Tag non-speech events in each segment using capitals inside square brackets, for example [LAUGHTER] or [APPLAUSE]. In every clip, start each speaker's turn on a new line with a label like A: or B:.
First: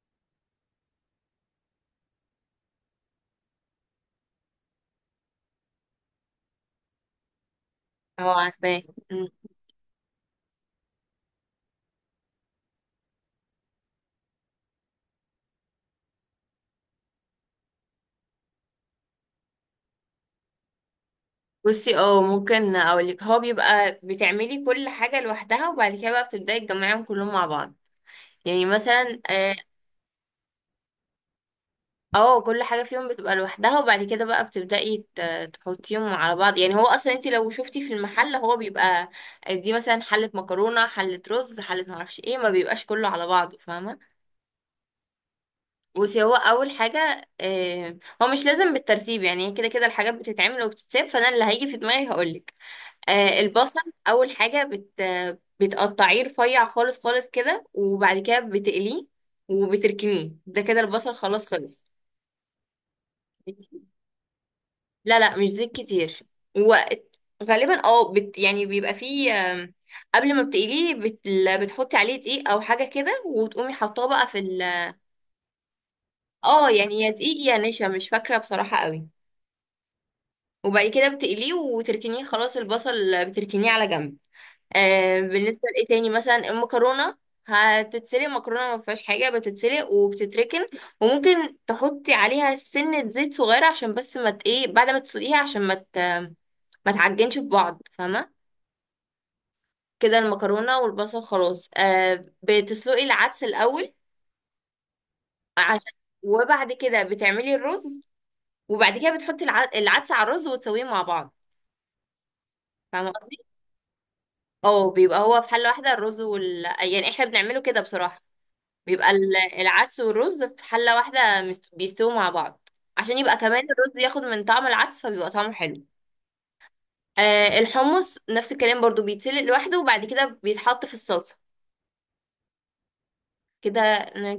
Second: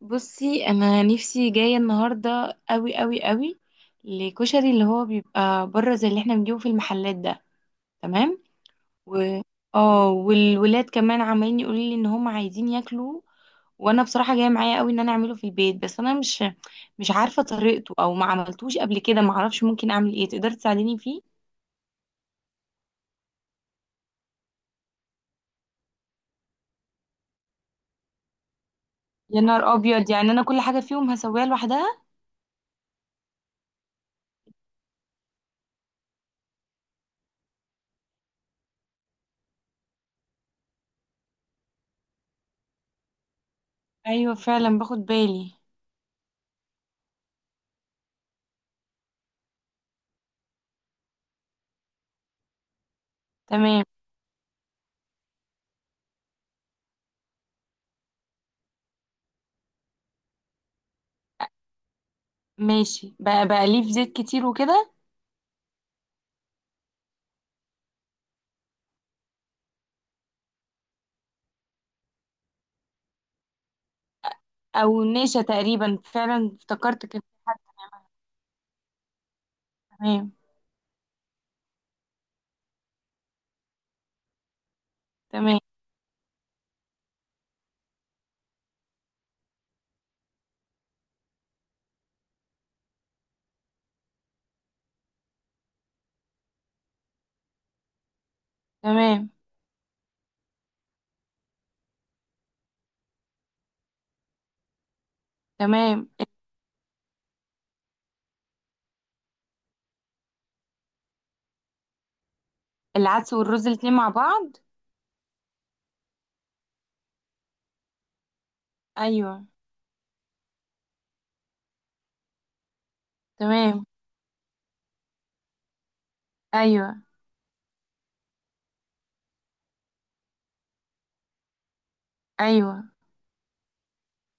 A: بصي، انا نفسي جايه النهارده قوي قوي قوي لكشري اللي هو بيبقى بره زي اللي احنا بنجيبه في المحلات ده.
B: اه،
A: تمام.
B: عارفاه. مم.
A: و اه والولاد كمان عمالين يقولوا لي ان هم عايزين ياكلوا. وانا بصراحه جايه معايا قوي ان انا اعمله في البيت، بس انا مش عارفه طريقته او ما عملتوش قبل كده، ما اعرفش ممكن اعمل ايه، تقدري تساعديني فيه؟
B: بصي، اه ممكن اقولك، هو بيبقى بتعملي كل حاجة لوحدها وبعد كده بقى بتبدأي تجمعيهم كلهم مع بعض. يعني مثلا
A: يا نهار ابيض، يعني انا كل حاجه فيهم هسويها لوحدها؟
B: كل حاجة فيهم بتبقى لوحدها وبعد كده بقى تحطيهم على بعض. يعني هو اصلا انت لو شفتي في المحل، هو بيبقى دي مثلا حلة مكرونة، حلة رز، حلة معرفش ايه، ما بيبقاش كله على بعضه، فاهمة.
A: ايوه فعلا باخد بالي.
B: بصي هو اول حاجة، آه، هو مش لازم بالترتيب، يعني كده كده الحاجات بتتعمل وبتتساب، فانا اللي هيجي في دماغي هقولك. آه، البصل
A: تمام.
B: اول حاجه، بتقطعيه رفيع خالص خالص كده وبعد كده بتقليه وبتركنيه، ده كده البصل خلاص خلص.
A: ماشي، بقى ليه في زيت كتير وكده؟
B: لا، مش زيت كتير. وغالبا اه بت يعني بيبقى فيه قبل ما بتقليه بتحطي عليه دقيق او حاجه كده، وتقومي حاطاه بقى في ال...
A: او نشا تقريبا، فعلا
B: اه يعني
A: افتكرت
B: يا
A: كان في
B: دقيق يا
A: حد.
B: نشا، مش فاكره بصراحه قوي.
A: تمام.
B: وبعد كده بتقليه وتركنيه خلاص، البصل بتركنيه على جنب. آه،
A: تمام،
B: بالنسبة لإيه تاني، مثلا المكرونة هتتسلق، مكرونة ما فيهاش حاجة، بتتسلق وبتتركن. وممكن تحطي عليها سنة زيت صغيرة عشان بس ما ت- ايه بعد ما تسلقيها عشان ما تعجنش في بعض، فاهمة.
A: تمام،
B: كده المكرونة والبصل خلاص. آه، بتسلقي العدس الأول عشان...
A: تمام،
B: وبعد كده بتعملي الرز، وبعد كده بتحطي العدس على الرز وتسويه مع بعض. فاهمة
A: العدس
B: قصدي؟
A: والرز الاتنين مع بعض؟
B: اه، بيبقى هو في حلة واحدة، الرز وال... يعني احنا بنعمله كده بصراحة، بيبقى
A: ايوه.
B: العدس والرز في حلة واحدة بيستووا مع بعض، عشان يبقى كمان
A: تمام.
B: الرز ياخد من طعم العدس، فبيبقى طعمه حلو.
A: ايوه.
B: آه، الحمص نفس الكلام برضو، بيتسلق لوحده وبعد كده بيتحط في الصلصة.
A: ايوه.
B: كده.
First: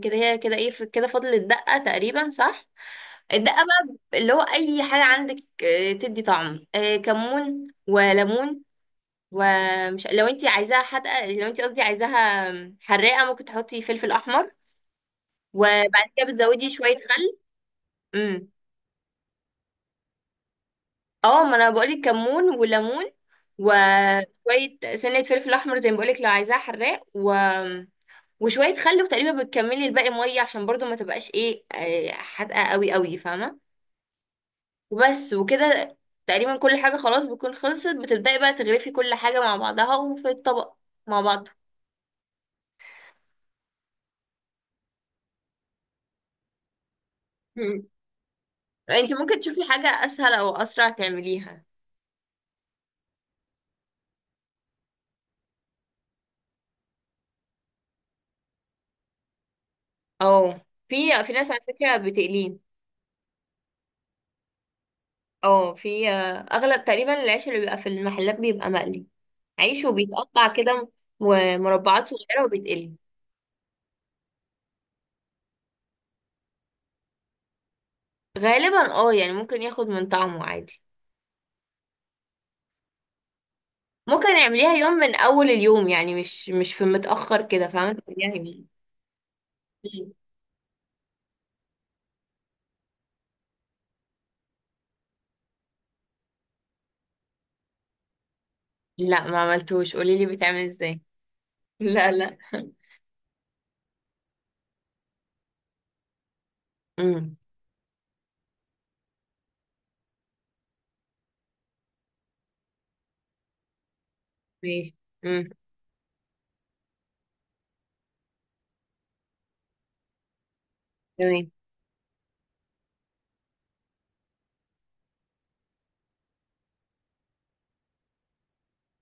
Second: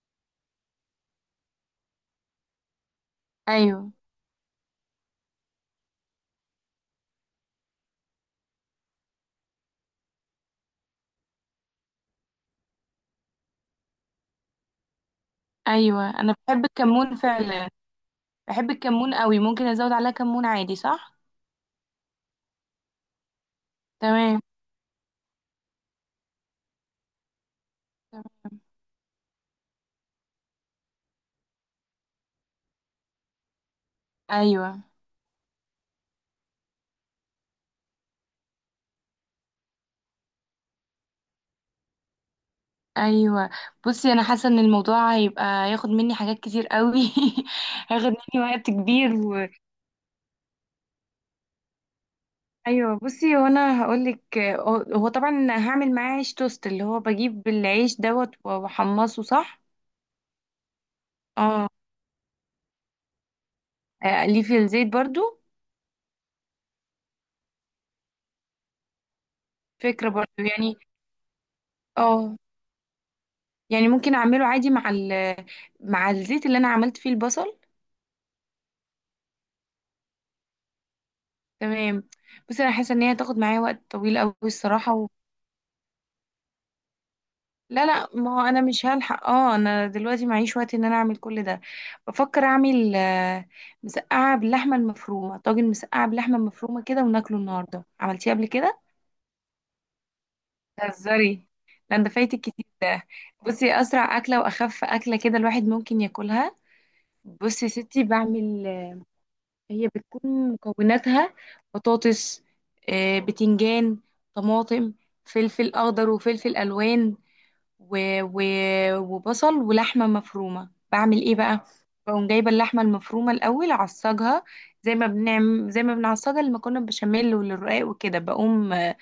B: كده هي كده، ايه كده فاضل الدقة تقريبا، صح. الدقة
A: ايوه.
B: بقى، اللي هو اي حاجة عندك آه، تدي طعم، آه كمون وليمون. لو انت عايزاها حادقة، لو انت قصدي عايزاها حراقة، ممكن تحطي فلفل احمر، وبعد
A: ايوه
B: كده
A: انا بحب
B: بتزودي شوية
A: الكمون
B: خل.
A: فعلا،
B: امم،
A: بحب الكمون قوي، ممكن ازود عليها كمون عادي صح؟
B: اه ما انا بقولك كمون وليمون.
A: تمام.
B: وشوية سنة فلفل احمر زي ما بقولك لو عايزاها حراق و... وشوية خل، وتقريبا بتكملي الباقي مية، عشان برضو ما تبقاش ايه آه، حادقة قوي قوي، فاهمة.
A: ايوه.
B: وبس وكده، تقريبا كل حاجة خلاص بتكون خلصت، بتبدأي بقى تغرفي كل حاجة مع بعضها وفي الطبق مع بعض.
A: ايوه. بصي، انا حاسه ان الموضوع هيبقى ياخد مني حاجات كتير قوي.
B: مم.
A: [LAUGHS] هياخد مني وقت كبير.
B: انت ممكن تشوفي حاجة اسهل او اسرع تعمليها.
A: ايوه. بصي وانا هقولك، هو طبعا هعمل معاه عيش توست، اللي هو بجيب العيش دوت واحمصه صح؟
B: اه، في ناس على
A: اه.
B: فكرة بتقليه.
A: اقليه في الزيت برضو؟
B: اه، في آه، اغلب تقريبا العيش اللي بيبقى في المحلات بيبقى مقلي، عيش
A: فكره برضو
B: وبيتقطع
A: يعني.
B: كده مربعات
A: اه،
B: صغيرة وبيتقلي.
A: يعني ممكن اعمله عادي مع مع الزيت اللي انا عملت فيه البصل.
B: غالبا اه، يعني ممكن ياخد من طعمه عادي.
A: تمام. بس انا حاسه ان هي هتاخد معايا وقت طويل
B: ممكن
A: قوي
B: نعمليها يوم
A: الصراحه.
B: من اول اليوم، يعني مش في متأخر كده،
A: لا،
B: فاهمة،
A: لا، ما
B: تعمليها
A: هو انا
B: يوم.
A: مش هلحق، اه انا
B: مم.
A: دلوقتي معيش وقت ان انا اعمل كل ده. بفكر اعمل مسقعه باللحمه المفرومه طاجن مسقعه باللحمه المفرومه كده وناكله النهارده، عملتيه قبل كده؟
B: لا، ما عملتوش، قوليلي بيتعمل ازاي.
A: بتهزري؟
B: [LAUGHS]
A: لا، ده
B: لا،
A: فايتك كتير ده. بصي، اسرع اكله واخف اكله كده الواحد ممكن ياكلها.
B: امم.
A: بصي يا ستي، بعمل هي بتكون مكوناتها بطاطس، بتنجان، طماطم،
B: ماشي. امم.
A: فلفل اخضر وفلفل الوان، و... و... وبصل ولحمة مفرومة. بعمل ايه
B: تمام.
A: بقى؟ بقوم جايبة اللحمة المفرومة الأول أعصجها، زي ما بنعصجها لما كنا بشاميل وللرقاق وكده. بقوم آه،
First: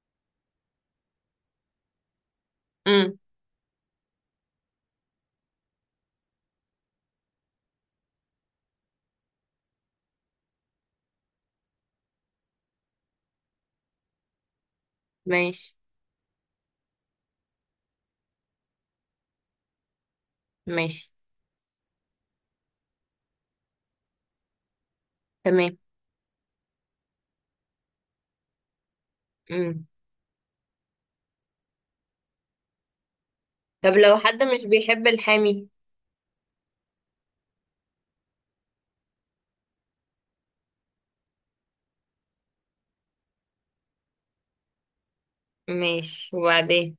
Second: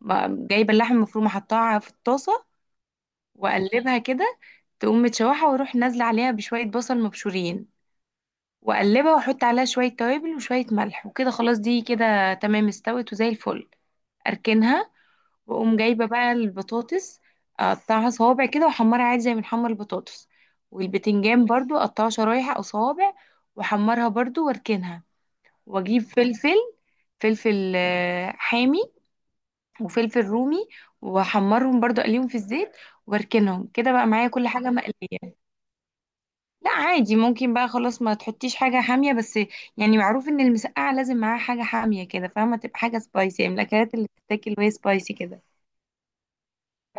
A: م- جايبة اللحمة المفرومة حطاها في الطاسة
B: امم.
A: وأقلبها كده، تقوم متشوحة، وأروح نازلة عليها بشوية بصل مبشورين وأقلبها وأحط عليها شوية توابل وشوية ملح وكده. خلاص دي كده تمام استوت وزي الفل. أركنها.
B: ماشي.
A: واقوم جايبه بقى البطاطس، اقطعها صوابع كده واحمرها عادي زي ما بنحمر البطاطس.
B: ماشي.
A: والبتنجان برضو اقطعه شرايح او صوابع واحمرها برضو واركنها.
B: تمام.
A: واجيب فلفل حامي
B: امم.
A: وفلفل رومي، واحمرهم برضو اقليهم في الزيت واركنهم
B: طب
A: كده بقى
B: لو
A: معايا
B: حد
A: كل
B: مش
A: حاجه
B: بيحب
A: مقليه.
B: الحامي.
A: لا عادي، ممكن بقى خلاص ما تحطيش حاجه حاميه. بس يعني معروف ان المسقعه لازم معاها حاجه حاميه كده فاهمه، تبقى حاجه سبايسي، من الاكلات اللي بتتاكل وهي سبايسي كده.
B: ماشي، وبعدين.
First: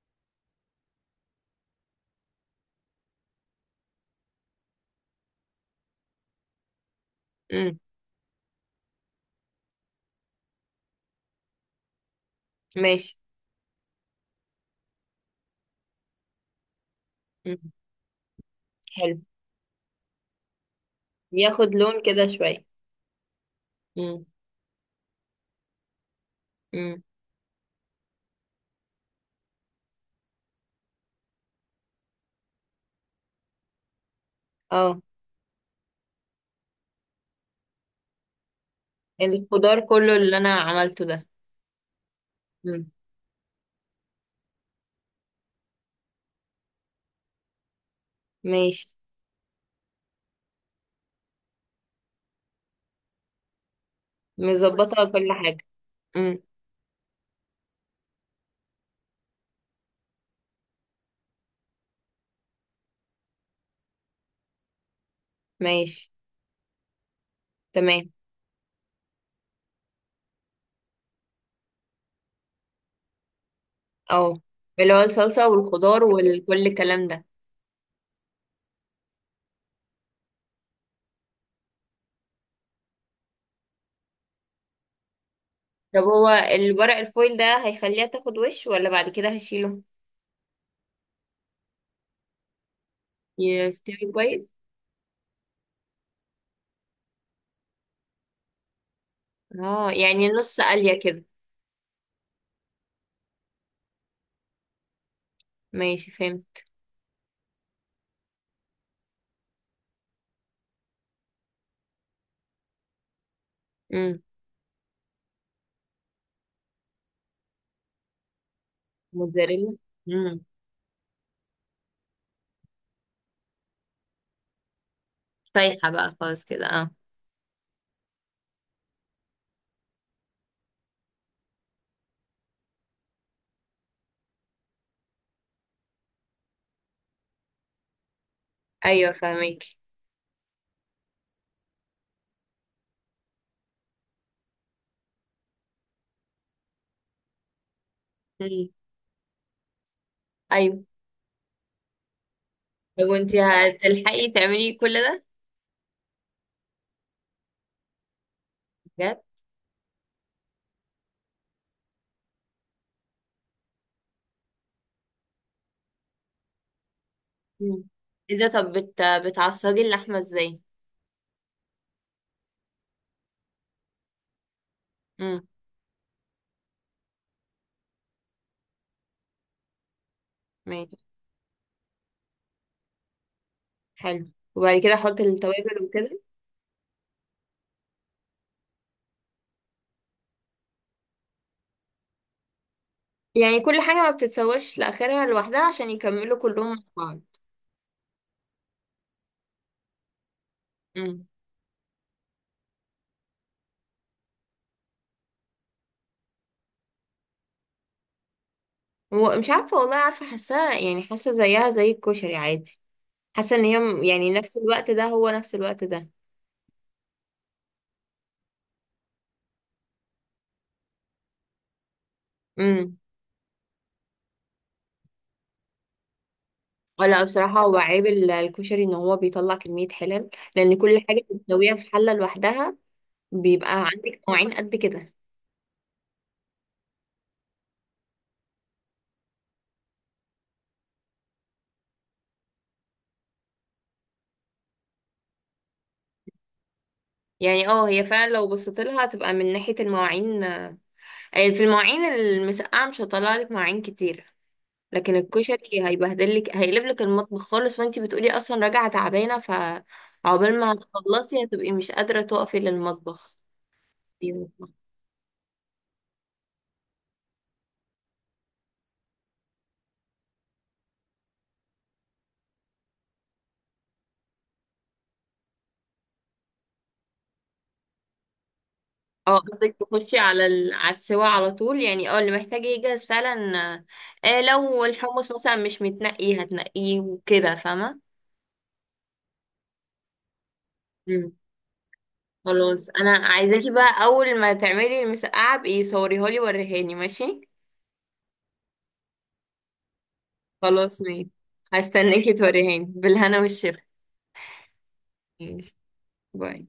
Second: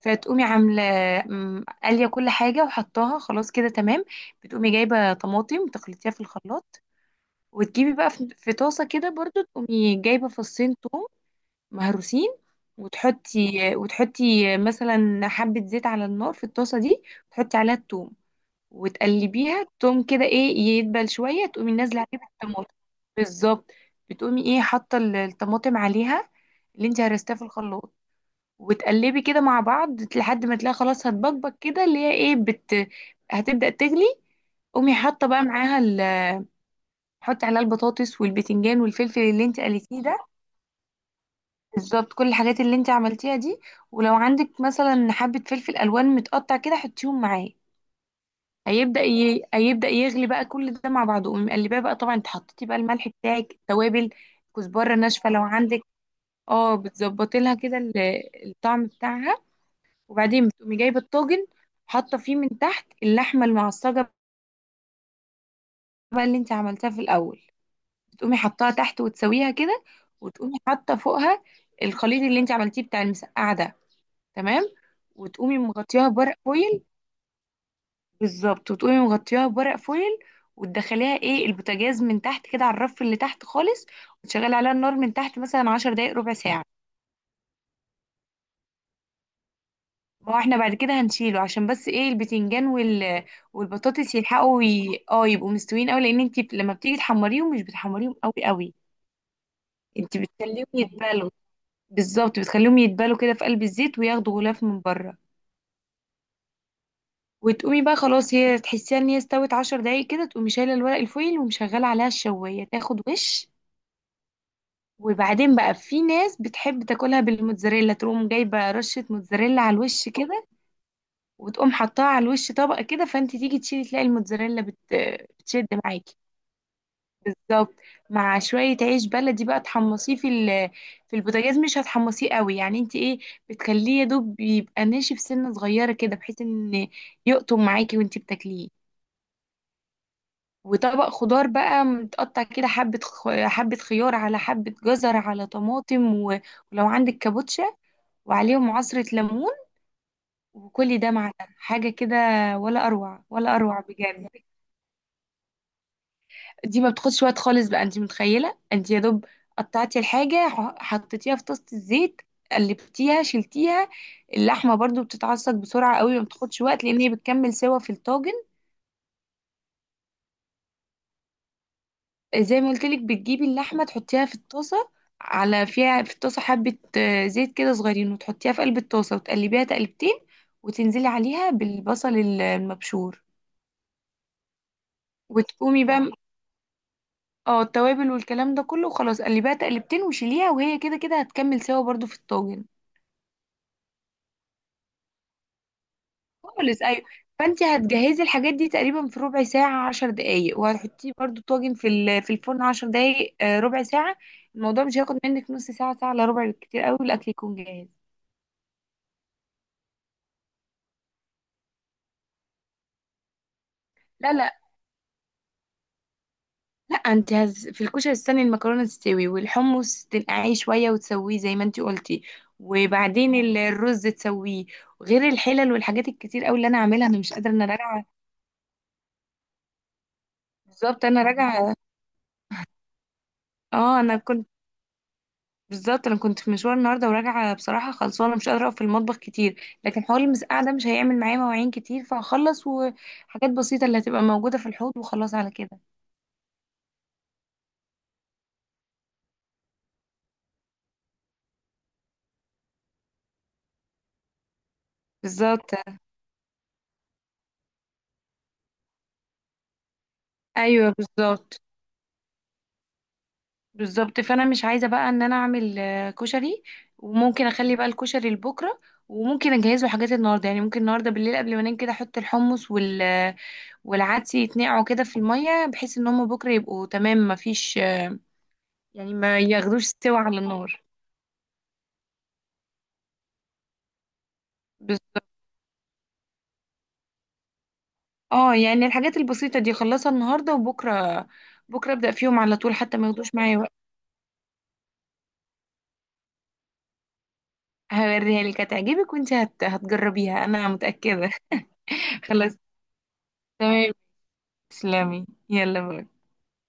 A: فتقومي عامله قاليه كل حاجه وحطاها خلاص كده تمام. بتقومي جايبه طماطم تخلطيها في الخلاط،
B: امم.
A: وتجيبي بقى في طاسه كده برضو، تقومي جايبه فصين توم مهروسين،
B: ماشي.
A: وتحطي مثلا حبه زيت على النار في الطاسه دي، وتحطي
B: امم.
A: عليها التوم
B: حلو،
A: وتقلبيها. التوم كده ايه، يدبل شويه، تقومي
B: ياخد
A: نازله
B: لون
A: عليه
B: كده شوية.
A: بالطماطم. بالظبط.
B: امم.
A: بتقومي حاطه الطماطم عليها، اللي انت
B: امم.
A: هرستيها في الخلاط، وتقلبي كده مع بعض لحد ما تلاقي خلاص هتبقبق كده، اللي هي ايه بت هتبدأ تغلي. قومي
B: اه،
A: حاطه بقى معاها حطي عليها البطاطس والبتنجان والفلفل اللي انت
B: الخضار
A: قلتيه
B: كله
A: ده.
B: اللي انا عملته ده.
A: بالظبط، كل الحاجات اللي
B: مم.
A: انت عملتيها دي. ولو عندك مثلا حبه فلفل الوان متقطع كده حطيهم معاه.
B: ماشي.
A: هيبدأ يغلي بقى كل ده مع بعضه، قومي مقلباه بقى. طبعا انت حطيتي بقى الملح بتاعك التوابل، كزبره
B: مظبطة بس
A: ناشفه
B: كل
A: لو
B: حاجة.
A: عندك.
B: مم.
A: اه، بتظبطي لها كده الطعم بتاعها. وبعدين بتقومي جايبه الطاجن، حاطه فيه من تحت اللحمه المعصجه
B: ماشي.
A: بقى اللي انت عملتها في الاول.
B: تمام.
A: بتقومي حطاها تحت وتسويها كده، وتقومي حاطه فوقها الخليط اللي انت عملتيه بتاع المسقعه ده.
B: اه،
A: تمام.
B: اللي هو الصلصة
A: وتقومي
B: والخضار
A: مغطياها بورق
B: وكل
A: فويل.
B: الكلام ده.
A: بالظبط، وتقومي مغطياها بورق فويل، وتدخليها البوتاجاز من تحت كده على الرف اللي تحت خالص، وتشغلي عليها النار من تحت مثلا عشر
B: طب
A: دقايق
B: هو
A: ربع ساعة.
B: الورق الفويل ده هيخليها تاخد وش، ولا بعد كده هشيله؟
A: ما هو احنا بعد كده هنشيله عشان بس البتنجان
B: يستوي
A: والبطاطس
B: كويس.
A: يلحقوا ي... اه يبقوا مستويين قوي، لان انت لما بتيجي تحمريهم مش بتحمريهم قوي قوي،
B: اه،
A: انت
B: يعني نص
A: بتخليهم
B: قلية كده.
A: يتبالوا. بالظبط، بتخليهم يتبالوا كده في قلب الزيت وياخدوا غلاف من بره.
B: ماشي، فهمت.
A: وتقومي بقى خلاص هي تحسيها ان هي استوت، 10 دقايق كده تقومي شايله الورق الفويل ومشغله عليها الشوايه تاخد وش.
B: امم.
A: وبعدين بقى في ناس بتحب تاكلها بالموتزاريلا، تقوم جايبه رشه موتزاريلا على
B: موتزاريلا.
A: الوش
B: امم.
A: كده، وتقوم حطاها على الوش طبقة كده. فانت تيجي تشيلي تلاقي الموتزاريلا بتشد
B: سايحة بقى
A: معاكي.
B: خالص كده، اه.
A: بالظبط. مع شوية عيش بلدي بقى تحمصيه في البوتاجاز، مش هتحمصيه قوي يعني، انت بتخليه يا دوب يبقى ناشف سنة صغيرة كده بحيث ان يقطم معاكي وانت بتاكليه.
B: ايوه، فهمك.
A: وطبق خضار بقى متقطع كده، حبة خيار على حبة جزر على طماطم ولو عندك كابوتشا،
B: امم.
A: وعليهم عصرة ليمون.
B: ايوه.
A: وكل ده مع ده حاجة كده، ولا
B: طب
A: أروع،
B: وانتي
A: ولا أروع بجد.
B: هتلحقي تعملي كل ده
A: دي ما بتاخدش وقت خالص بقى، انت متخيله، انت يا
B: بجد؟
A: دوب قطعتي الحاجه حطيتيها في طاسه الزيت قلبتيها شلتيها. اللحمه برضو بتتعصج بسرعه قوي، ما بتاخدش وقت لان هي بتكمل سوا
B: مم.
A: في الطاجن.
B: ايه ده، طب بت... بتعصجي اللحمة ازاي؟
A: زي ما قلت لك، بتجيبي اللحمه تحطيها في الطاسه،
B: امم.
A: على فيها في الطاسه حبه زيت كده صغيرين، وتحطيها في قلب الطاسه وتقلبيها تقلبتين،
B: ماشي،
A: وتنزلي عليها بالبصل المبشور.
B: حلو، وبعد كده احط التوابل
A: وتقومي بقى،
B: وكده.
A: اه التوابل والكلام ده كله، وخلاص قلبيها تقلبتين وشيليها، وهي كده كده هتكمل سوا برضو في الطاجن.
B: يعني كل حاجة ما بتتسواش لآخرها لوحدها عشان يكملوا كلهم مع
A: خالص، ايوه.
B: بعض.
A: فانت هتجهزي الحاجات دي تقريبا في ربع ساعه، 10 دقايق، وهتحطيه
B: امم.
A: برضو طاجن في في الفرن 10 دقايق، ربع ساعه. الموضوع مش هياخد منك نص ساعه، ساعه الا ربع بالكتير قوي الاكل يكون جاهز.
B: ومش عارفة والله، عارفة، حاساها يعني، حاسة زيها زي الكشري عادي. حاسة ان هي يعني
A: لا،
B: نفس
A: لا،
B: الوقت ده هو نفس الوقت ده.
A: لا. في الكشري استني المكرونه تستوي والحمص تنقعيه شويه وتسويه زي ما انت قلتي.
B: امم.
A: وبعدين الرز تسويه، غير الحلل والحاجات الكتير قوي اللي انا عاملها، انا
B: ولا
A: مش قادره،
B: بصراحة
A: انا
B: هو
A: راجعه.
B: عيب الكشري، ان هو بيطلع كمية حلل، لان كل
A: بالظبط،
B: حاجة
A: انا راجعه.
B: بتسويها في حلة لوحدها، بيبقى
A: اه انا
B: عندك
A: كنت
B: نوعين قد كده.
A: بالظبط انا كنت في مشوار النهارده وراجعه بصراحه خلصانه، مش قادره اقف في المطبخ كتير، لكن حوار المسقعه ده مش هيعمل معايا مواعين كتير فهخلص، وحاجات بسيطه اللي هتبقى موجوده في الحوض وخلاص على كده.
B: يعني اه، هي فعلا لو بصيت لها هتبقى من ناحية المواعين آه، في المواعين المسقعة مش هطلع لك مواعين كتير، لكن
A: بالظبط.
B: الكشري هيبهدل لك، هيقلب لك المطبخ خالص. وانتي بتقولي اصلا راجعة تعبانة، فعقبال ما
A: ايوه
B: هتخلصي
A: بالظبط.
B: هتبقي مش قادرة تقفي للمطبخ.
A: بالظبط، فانا مش عايزه بقى ان انا اعمل كشري، وممكن اخلي بقى الكشري لبكره، وممكن اجهزه حاجات النهارده، يعني ممكن النهارده بالليل قبل ما انام كده احط الحمص والعدس يتنقعوا كده في الميه، بحيث ان هم بكره يبقوا تمام ما فيش، يعني
B: اه،
A: ما
B: قصدك
A: ياخدوش
B: تخشي
A: سوا على
B: على ال...
A: النار.
B: على السوا على طول، يعني اه اللي محتاج يجهز فعلا. آه، لو الحمص مثلا مش متنقي هتنقيه وكده، فاهمة.
A: اه يعني الحاجات البسيطة دي خلصها النهاردة، وبكرة بكرة ابدأ فيهم على طول
B: خلاص،
A: حتى ما
B: انا
A: ياخدوش معايا
B: عايزاكي
A: وقت.
B: بقى اول ما تعملي المسقعه بقي صوريها لي، وريهاني، ماشي.
A: هوريها لك هتعجبك، وانت هتجربيها انا
B: خلاص،
A: متأكدة.
B: ماشي.
A: [LAUGHS]
B: هستناكي
A: خلاص.
B: توريهاني، بالهنا والشفا.
A: تمام. تسلمي،
B: ماشي،
A: يلا باي.
B: باي.